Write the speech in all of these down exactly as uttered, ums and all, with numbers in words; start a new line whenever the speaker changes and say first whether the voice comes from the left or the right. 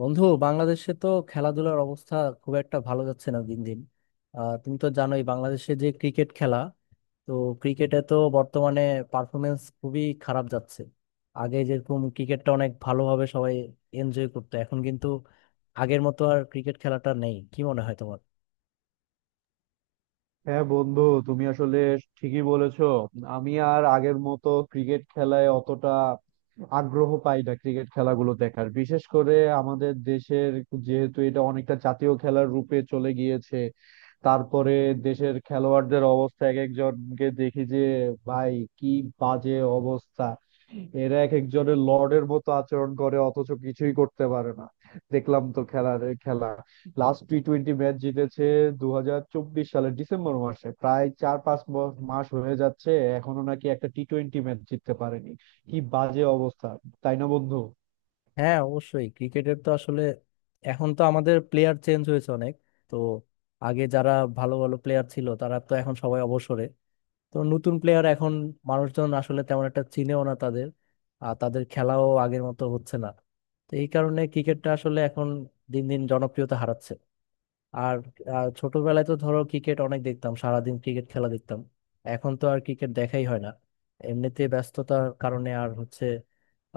left: বন্ধু, বাংলাদেশে তো খেলাধুলার অবস্থা খুব একটা ভালো যাচ্ছে না দিন দিন। আহ, তুমি তো জানোই বাংলাদেশে যে ক্রিকেট খেলা, তো ক্রিকেটে তো বর্তমানে পারফরমেন্স খুবই খারাপ যাচ্ছে। আগে যেরকম ক্রিকেটটা অনেক ভালোভাবে সবাই এনজয় করতো, এখন কিন্তু আগের মতো আর ক্রিকেট খেলাটা নেই। কি মনে হয় তোমার?
right: হ্যাঁ বন্ধু, তুমি আসলে ঠিকই বলেছো। আমি আর আগের মতো ক্রিকেট খেলায় অতটা আগ্রহ পাই না ক্রিকেট খেলাগুলো দেখার, বিশেষ করে আমাদের দেশের। যেহেতু এটা অনেকটা জাতীয় খেলার রূপে চলে গিয়েছে, তারপরে দেশের খেলোয়াড়দের অবস্থা এক একজনকে দেখি যে ভাই কি বাজে অবস্থা। এরা এক একজনের লর্ডের মতো আচরণ করে অথচ কিছুই করতে পারে না। দেখলাম তো খেলার খেলা, লাস্ট টি টোয়েন্টি ম্যাচ জিতেছে দু হাজার চব্বিশ সালের ডিসেম্বর মাসে, প্রায় চার পাঁচ ব- মাস হয়ে যাচ্ছে এখনো নাকি একটা টি টোয়েন্টি ম্যাচ জিততে পারেনি। কি বাজে অবস্থা, তাই না বন্ধু?
left: হ্যাঁ অবশ্যই। ক্রিকেটের তো আসলে এখন তো আমাদের প্লেয়ার চেঞ্জ হয়েছে অনেক, তো আগে যারা ভালো ভালো প্লেয়ার ছিল তারা তো এখন সবাই অবসরে। তো নতুন প্লেয়ার এখন মানুষজন আসলে তেমন একটা চিনেও না তাদের, আর তাদের খেলাও আগের মতো হচ্ছে না। তো এই কারণে ক্রিকেটটা আসলে এখন দিন দিন জনপ্রিয়তা হারাচ্ছে। আর আহ, ছোটবেলায় তো ধরো ক্রিকেট অনেক দেখতাম, সারাদিন ক্রিকেট খেলা দেখতাম। এখন তো আর ক্রিকেট দেখাই হয় না, এমনিতে ব্যস্ততার কারণে আর হচ্ছে।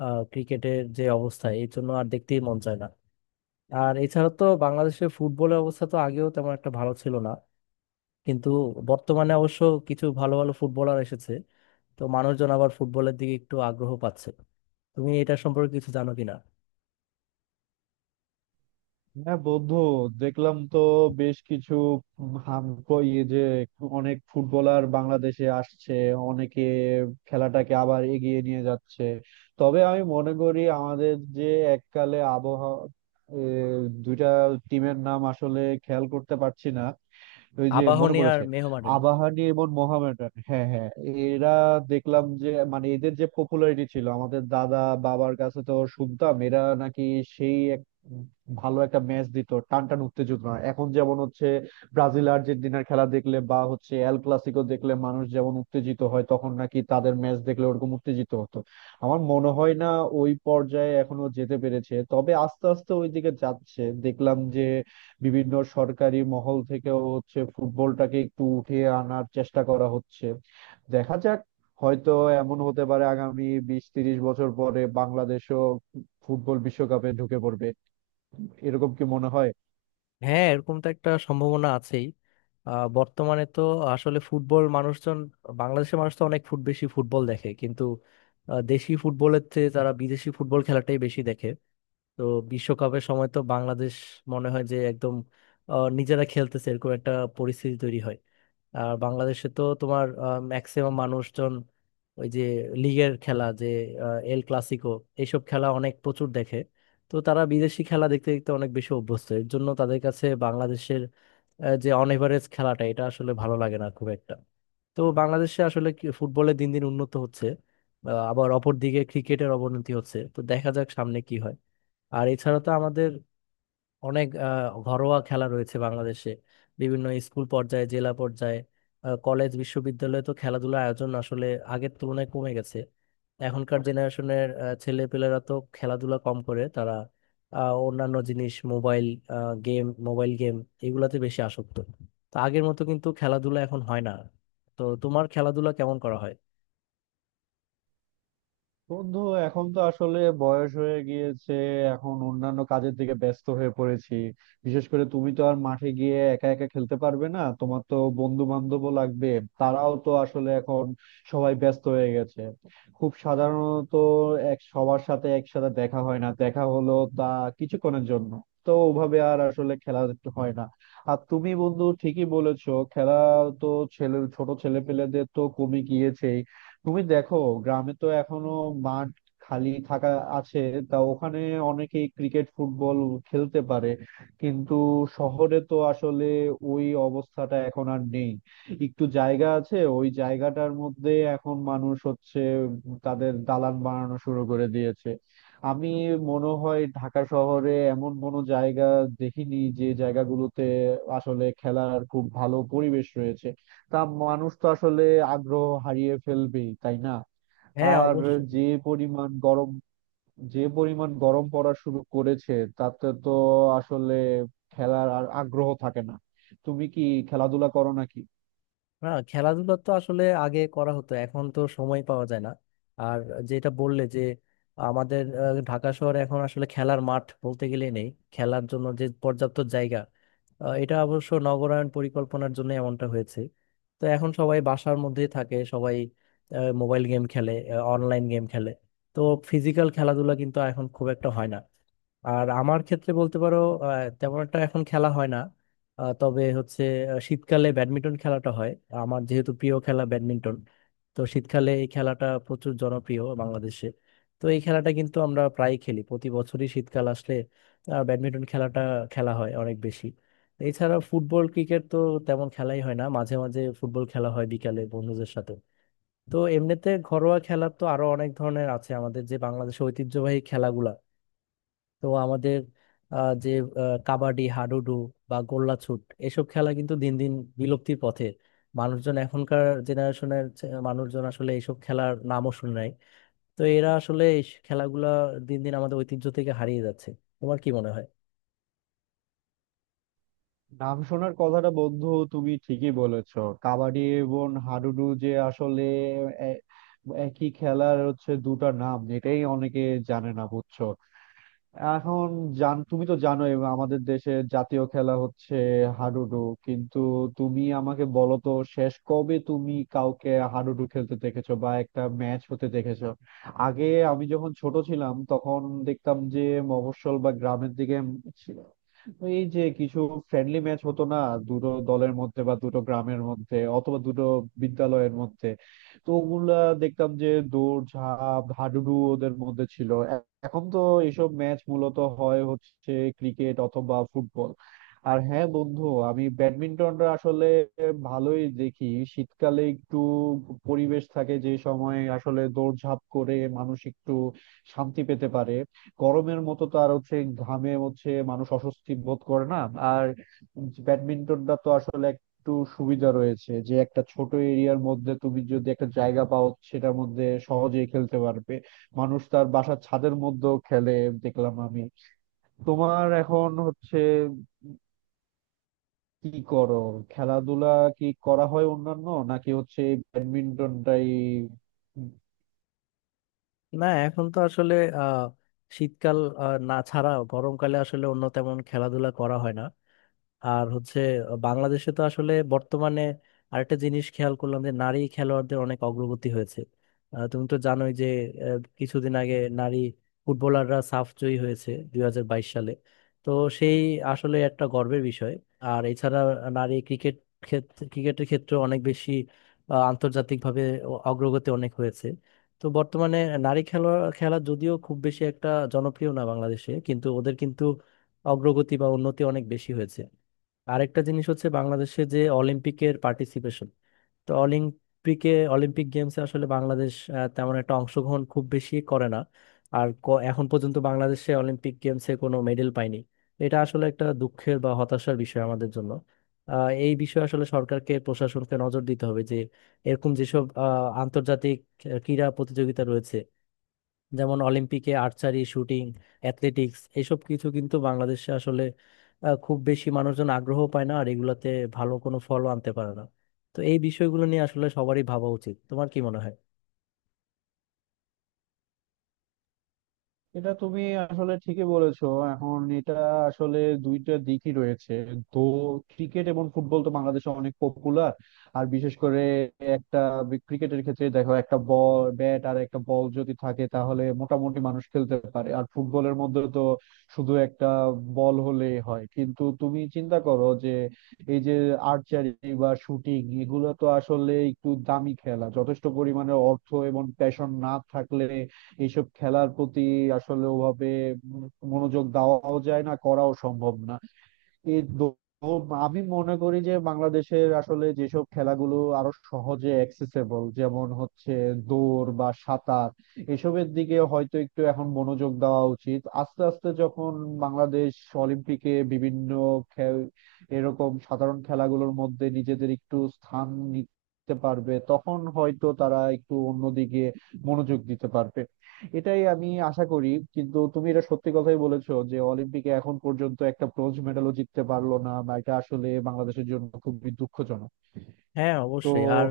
left: আহ, ক্রিকেটের যে অবস্থা এই জন্য আর দেখতেই মন চায় না। আর এছাড়া তো বাংলাদেশের ফুটবলের অবস্থা তো আগেও তেমন একটা ভালো ছিল না, কিন্তু বর্তমানে অবশ্য কিছু ভালো ভালো ফুটবলার এসেছে। তো মানুষজন আবার ফুটবলের দিকে একটু আগ্রহ পাচ্ছে। তুমি এটা সম্পর্কে কিছু জানো কিনা?
right: হ্যাঁ বন্ধু, দেখলাম তো বেশ কিছু হাম ইয়ে যে অনেক ফুটবলার বাংলাদেশে আসছে, অনেকে খেলাটাকে আবার এগিয়ে নিয়ে যাচ্ছে। তবে আমি মনে করি আমাদের যে এককালে আবহাওয়া এ, দুইটা টিমের নাম আসলে খেয়াল করতে পারছি না। ওই যে মনে
left: আবাহনী আর
right: পড়েছে,
left: মোহামেডান।
right: আবাহনী এবং মোহামেডান। হ্যাঁ হ্যাঁ, এরা দেখলাম যে মানে এদের যে পপুলারিটি ছিল, আমাদের দাদা বাবার কাছে তো শুনতাম এরা নাকি সেই এক ভালো একটা ম্যাচ দিত, টানটান উত্তেজনা। এখন যেমন হচ্ছে ব্রাজিল আর্জেন্টিনার খেলা দেখলে বা হচ্ছে এল ক্লাসিকো দেখলে মানুষ যেমন উত্তেজিত হয়, তখন নাকি তাদের ম্যাচ দেখলে ওরকম উত্তেজিত হতো। আমার মনে হয় না ওই পর্যায়ে এখনো যেতে পেরেছে, তবে আস্তে আস্তে ওই দিকে যাচ্ছে। দেখলাম যে বিভিন্ন সরকারি মহল থেকেও হচ্ছে ফুটবলটাকে একটু উঠিয়ে আনার চেষ্টা করা হচ্ছে। দেখা যাক, হয়তো এমন হতে পারে আগামী বিশ তিরিশ বছর পরে বাংলাদেশও ফুটবল বিশ্বকাপে ঢুকে পড়বে। এরকম কি মনে হয়?
left: হ্যাঁ, এরকম তো একটা সম্ভাবনা আছেই। আহ, বর্তমানে তো আসলে ফুটবল মানুষজন, বাংলাদেশের মানুষ তো অনেক ফুট বেশি ফুটবল দেখে, কিন্তু আহ, দেশি ফুটবলের চেয়ে তারা বিদেশি ফুটবল খেলাটাই বেশি দেখে। তো বিশ্বকাপের সময় তো বাংলাদেশ মনে হয় যে একদম আহ, নিজেরা খেলতেছে এরকম একটা পরিস্থিতি তৈরি হয়। আর বাংলাদেশে তো তোমার ম্যাক্সিমাম মানুষজন ওই যে লিগের খেলা যে আহ, এল ক্লাসিকো, এইসব খেলা অনেক প্রচুর দেখে। তো তারা বিদেশি খেলা দেখতে দেখতে অনেক বেশি অভ্যস্ত, এর জন্য তাদের কাছে বাংলাদেশের আহ, যে অন এভারেজ খেলাটা, এটা আসলে ভালো লাগে না খুব একটা। তো বাংলাদেশে আসলে কি- ফুটবলে দিন দিন উন্নত হচ্ছে, আহ, আবার অপর দিকে ক্রিকেটের অবনতি হচ্ছে। তো দেখা যাক সামনে কি হয়। আর এছাড়া তো আমাদের অনেক আহ, ঘরোয়া খেলা রয়েছে বাংলাদেশে, বিভিন্ন স্কুল পর্যায়ে, জেলা পর্যায়ে, আহ, কলেজ বিশ্ববিদ্যালয়ে তো খেলাধুলার আয়োজন আসলে আগের তুলনায় কমে গেছে। এখনকার জেনারেশনের ছেলে পেলেরা তো খেলাধুলা কম করে, তারা আহ, অন্যান্য জিনিস, মোবাইল গেম, মোবাইল গেম এগুলাতে বেশি আসক্ত। তো আগের মতো কিন্তু খেলাধুলা এখন হয় না। তো তোমার খেলাধুলা কেমন করা হয়?
right: বন্ধু, এখন তো আসলে বয়স হয়ে গিয়েছে, এখন অন্যান্য কাজের দিকে ব্যস্ত হয়ে পড়েছি। বিশেষ করে তুমি তো আর মাঠে গিয়ে একা একা খেলতে পারবে না, তোমার তো বন্ধু বান্ধবও লাগবে। তারাও তো আসলে এখন সবাই ব্যস্ত হয়ে গেছে। খুব সাধারণত এক সবার সাথে একসাথে দেখা হয় না, দেখা হলো তা কিছুক্ষণের জন্য। তো ওভাবে আর আসলে খেলা হয় না। আর তুমি বন্ধু ঠিকই বলেছো, খেলা তো ছেলে ছোট ছেলে পেলেদের তো কমে গিয়েছে। তুমি দেখো, গ্রামে তো এখনো মাঠ খালি থাকা আছে, তা ওখানে অনেকেই ক্রিকেট ফুটবল খেলতে পারে। কিন্তু শহরে তো আসলে ওই অবস্থাটা এখন আর নেই। একটু জায়গা আছে ওই জায়গাটার মধ্যে এখন মানুষ হচ্ছে তাদের দালান বানানো শুরু করে দিয়েছে। আমি মনে হয় ঢাকা শহরে এমন কোনো জায়গা দেখিনি যে জায়গাগুলোতে আসলে খেলার খুব ভালো পরিবেশ রয়েছে। তা মানুষ তো আসলে আগ্রহ হারিয়ে ফেলবেই, তাই না?
left: হ্যাঁ
right: আর যে
left: অবশ্যই।
right: পরিমাণ গরম যে পরিমাণ গরম পড়া শুরু করেছে তাতে তো আসলে খেলার আর আগ্রহ থাকে না। তুমি কি খেলাধুলা করো নাকি?
left: না, খেলাধুলা তো আসলে আগে করা হতো, এখন তো সময় পাওয়া যায় না। আর যেটা বললে যে আমাদের আহ, ঢাকা শহরে এখন আসলে খেলার মাঠ বলতে গেলে নেই, খেলার জন্য যে পর্যাপ্ত জায়গা, আহ, এটা অবশ্য নগরায়ণ পরিকল্পনার জন্য এমনটা হয়েছে। তো এখন সবাই বাসার মধ্যেই থাকে, সবাই মোবাইল গেম খেলে, অনলাইন গেম খেলে। তো ফিজিক্যাল খেলাধুলা কিন্তু এখন খুব একটা হয় না। আর আমার ক্ষেত্রে বলতে পারো আহ, তেমন একটা এখন খেলা হয় না। আহ, তবে হচ্ছে, আহ, শীতকালে ব্যাডমিন্টন খেলাটা হয়। আমার যেহেতু প্রিয় খেলা ব্যাডমিন্টন, তো শীতকালে এই খেলাটা প্রচুর জনপ্রিয় বাংলাদেশে। তো এই খেলাটা কিন্তু আমরা প্রায় খেলি, প্রতি বছরই শীতকাল আসলে আহ, ব্যাডমিন্টন খেলাটা খেলা হয় অনেক বেশি। এছাড়া ফুটবল ক্রিকেট তো তেমন খেলাই হয় না, মাঝে মাঝে ফুটবল খেলা হয় বিকালে বন্ধুদের সাথে। তো এমনিতে ঘরোয়া খেলা তো আরো অনেক ধরনের আছে আমাদের, যে বাংলাদেশের ঐতিহ্যবাহী খেলাগুলা, তো আমাদের আহ, যে আহ, কাবাডি, হাডুডু বা গোল্লাছুট, এসব খেলা কিন্তু দিন দিন বিলুপ্তির পথে। মানুষজন, এখনকার জেনারেশনের মানুষজন আসলে এইসব খেলার নামও শুনে নাই। তো এরা আসলে এই খেলাগুলা দিন দিন আমাদের ঐতিহ্য থেকে হারিয়ে যাচ্ছে। তোমার কি মনে হয়?
right: নাম শোনার কথাটা বন্ধু, তুমি ঠিকই বলেছো। কাবাডি এবং হাডুডু যে আসলে এ- একই খেলার হচ্ছে দুটো নাম, এটাই অনেকে জানে না, বুঝছো। এখন জান, তুমি তো জানোই আমাদের দেশের জাতীয় খেলা হচ্ছে হাডুডু। কিন্তু তুমি আমাকে বলো তো শেষ কবে তুমি কাউকে হাডুডু খেলতে দেখেছো বা একটা ম্যাচ হতে দেখেছো। আগে আমি যখন ছোট ছিলাম তখন দেখতাম যে মফস্বল বা গ্রামের দিকে ছিল এই যে কিছু ফ্রেন্ডলি ম্যাচ হতো না, দুটো দলের মধ্যে বা দুটো গ্রামের মধ্যে অথবা দুটো বিদ্যালয়ের মধ্যে। তো ওগুলা দেখতাম যে দৌড় ঝাঁপ হাডুডু ওদের মধ্যে ছিল। এখন তো এইসব ম্যাচ মূলত হয় হচ্ছে ক্রিকেট অথবা ফুটবল। আর হ্যাঁ বন্ধু, আমি ব্যাডমিন্টনটা আসলে ভালোই দেখি। শীতকালে একটু পরিবেশ থাকে যে সময় আসলে দৌড়ঝাঁপ করে মানুষ একটু শান্তি পেতে পারে। গরমের মতো তো আর হচ্ছে ঘামে হচ্ছে মানুষ অস্বস্তি বোধ করে না। আর ব্যাডমিন্টনটা তো আসলে একটু সুবিধা রয়েছে যে একটা ছোট এরিয়ার মধ্যে তুমি যদি একটা জায়গা পাও সেটার মধ্যে সহজেই খেলতে পারবে। মানুষ তার বাসার ছাদের মধ্যেও খেলে, দেখলাম আমি। তোমার এখন হচ্ছে কি করো খেলাধুলা, কি করা হয়, অন্যান্য নাকি হচ্ছে ব্যাডমিন্টনটাই?
left: না, এখন তো আসলে আহ শীতকাল আহ, না ছাড়া গরমকালে আসলে অন্য তেমন খেলাধুলা করা হয় না। আর হচ্ছে, বাংলাদেশে তো আসলে বর্তমানে আরেকটা জিনিস খেয়াল করলাম যে নারী খেলোয়াড়দের অনেক অগ্রগতি হয়েছে। আহ, তুমি তো জানোই যে আহ, কিছুদিন আগে নারী ফুটবলাররা সাফ জয়ী হয়েছে দুই হাজার বাইশ সালে। তো সেই আসলে একটা গর্বের বিষয়। আর এছাড়া নারী ক্রিকেট ক্ষেত্রে ক্রিকেটের ক্ষেত্রে অনেক বেশি আহ, আন্তর্জাতিকভাবে অ- অগ্রগতি অনেক হয়েছে। তো বর্তমানে নারী খেলা খেলা যদিও খুব বেশি একটা জনপ্রিয় না বাংলাদেশে, কিন্তু ওদের কিন্তু অগ্রগতি বা উন্নতি অনেক বেশি হয়েছে। আরেকটা জিনিস হচ্ছে বাংলাদেশে যে অলিম্পিকের পার্টিসিপেশন। তো অলিম্পিকে, অলিম্পিক গেমসে আসলে বাংলাদেশ আহ, তেমন একটা অংশগ্রহণ খুব বেশি করে না। আর ক- এখন পর্যন্ত বাংলাদেশে অলিম্পিক গেমসে কোনো মেডেল পায়নি। এটা আসলে একটা দুঃখের বা হতাশার বিষয় আমাদের জন্য। আহ, এই বিষয়ে আসলে সরকারকে, প্রশাসনকে নজর দিতে হবে যে এরকম যেসব আহ, আন্তর্জাতিক ক্রীড়া প্রতিযোগিতা রয়েছে, যেমন অলিম্পিকে আর্চারি, শুটিং, অ্যাথলেটিক্স, এসব কিছু কিন্তু বাংলাদেশে আসলে আহ, খুব বেশি মানুষজন আগ্রহ পায় না আর এগুলাতে ভালো কোনো ফলও আনতে পারে না। তো এই বিষয়গুলো নিয়ে আসলে সবারই ভাবা উচিত। তোমার কি মনে হয়?
right: এটা তুমি আসলে ঠিকই বলেছো। এখন এটা আসলে দুইটা দিকই রয়েছে। তো ক্রিকেট এবং ফুটবল তো বাংলাদেশে অনেক পপুলার। আর বিশেষ করে একটা বি- ক্রিকেটের ক্ষেত্রে দেখো একটা বল ব্যাট আর একটা বল যদি থাকে তাহলে মোটামুটি মানুষ খেলতে পারে। আর ফুটবলের মধ্যে তো শুধু একটা বল হলেই হয়। কিন্তু তুমি চিন্তা করো যে এই যে আর্চারি বা শুটিং এগুলো তো আসলে একটু দামি খেলা, যথেষ্ট পরিমাণে অর্থ এবং প্যাশন না থাকলে এইসব খেলার প্রতি আসলে ওভাবে উম মনোযোগ দেওয়াও যায় না, করাও সম্ভব না। এই দো- তো আমি মনে করি যে বাংলাদেশের আসলে যেসব খেলাগুলো আরো সহজে অ্যাক্সেসেবল যেমন হচ্ছে দৌড় বা সাঁতার, এসবের দিকে হয়তো একটু এখন মনোযোগ দেওয়া উচিত। আস্তে আস্তে যখন বাংলাদেশ অলিম্পিকে বিভিন্ন খে- এরকম সাধারণ খেলাগুলোর মধ্যে নিজেদের একটু স্থান নিতে পারবে, তখন হয়তো তারা একটু অন্যদিকে মনোযোগ দিতে পারবে। এটাই আমি আশা করি। কিন্তু তুমি এটা সত্যি কথাই বলেছো যে অলিম্পিকে এখন পর্যন্ত একটা ব্রোঞ্জ মেডালও জিততে পারলো না, বা এটা আসলে বাংলাদেশের জন্য খুবই দুঃখজনক।
left: হ্যাঁ
right: তো
left: অবশ্যই। আর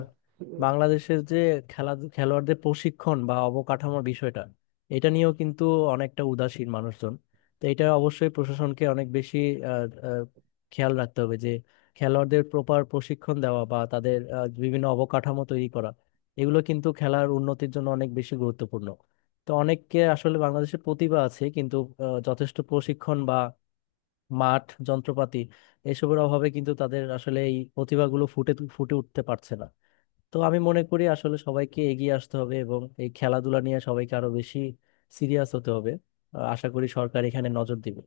left: বাংলাদেশের যে খেলা, খেলোয়াড়দের প্রশিক্ষণ বা অবকাঠামোর বিষয়টা, এটা নিয়েও কিন্তু অনেকটা উদাসীন মানুষজন। তো এটা অবশ্যই প্রশাসনকে অনেক বেশি আহ, আহ, খেয়াল রাখতে হবে যে খেলোয়াড়দের প্রপার প্রশিক্ষণ দেওয়া বা তাদের আহ, বিভিন্ন অবকাঠামো তৈরি করা, এগুলো কিন্তু খেলার উন্নতির জন্য অনেক বেশি গুরুত্বপূর্ণ। তো অনেককে আসলে, বাংলাদেশের প্রতিভা আছে কিন্তু আহ, যথেষ্ট প্রশিক্ষণ বা মাঠ, যন্ত্রপাতি এসবের অভাবে কিন্তু তাদের আসলে এই প্রতিভাগুলো ফুটে তু- ফুটে উঠতে পারছে না। তো আমি মনে করি আসলে সবাইকে এগিয়ে আসতে হবে, এবং এই খেলাধুলা নিয়ে সবাইকে আরো বেশি সিরিয়াস হতে হবে। আহ, আশা করি সরকার এখানে নজর দিবে।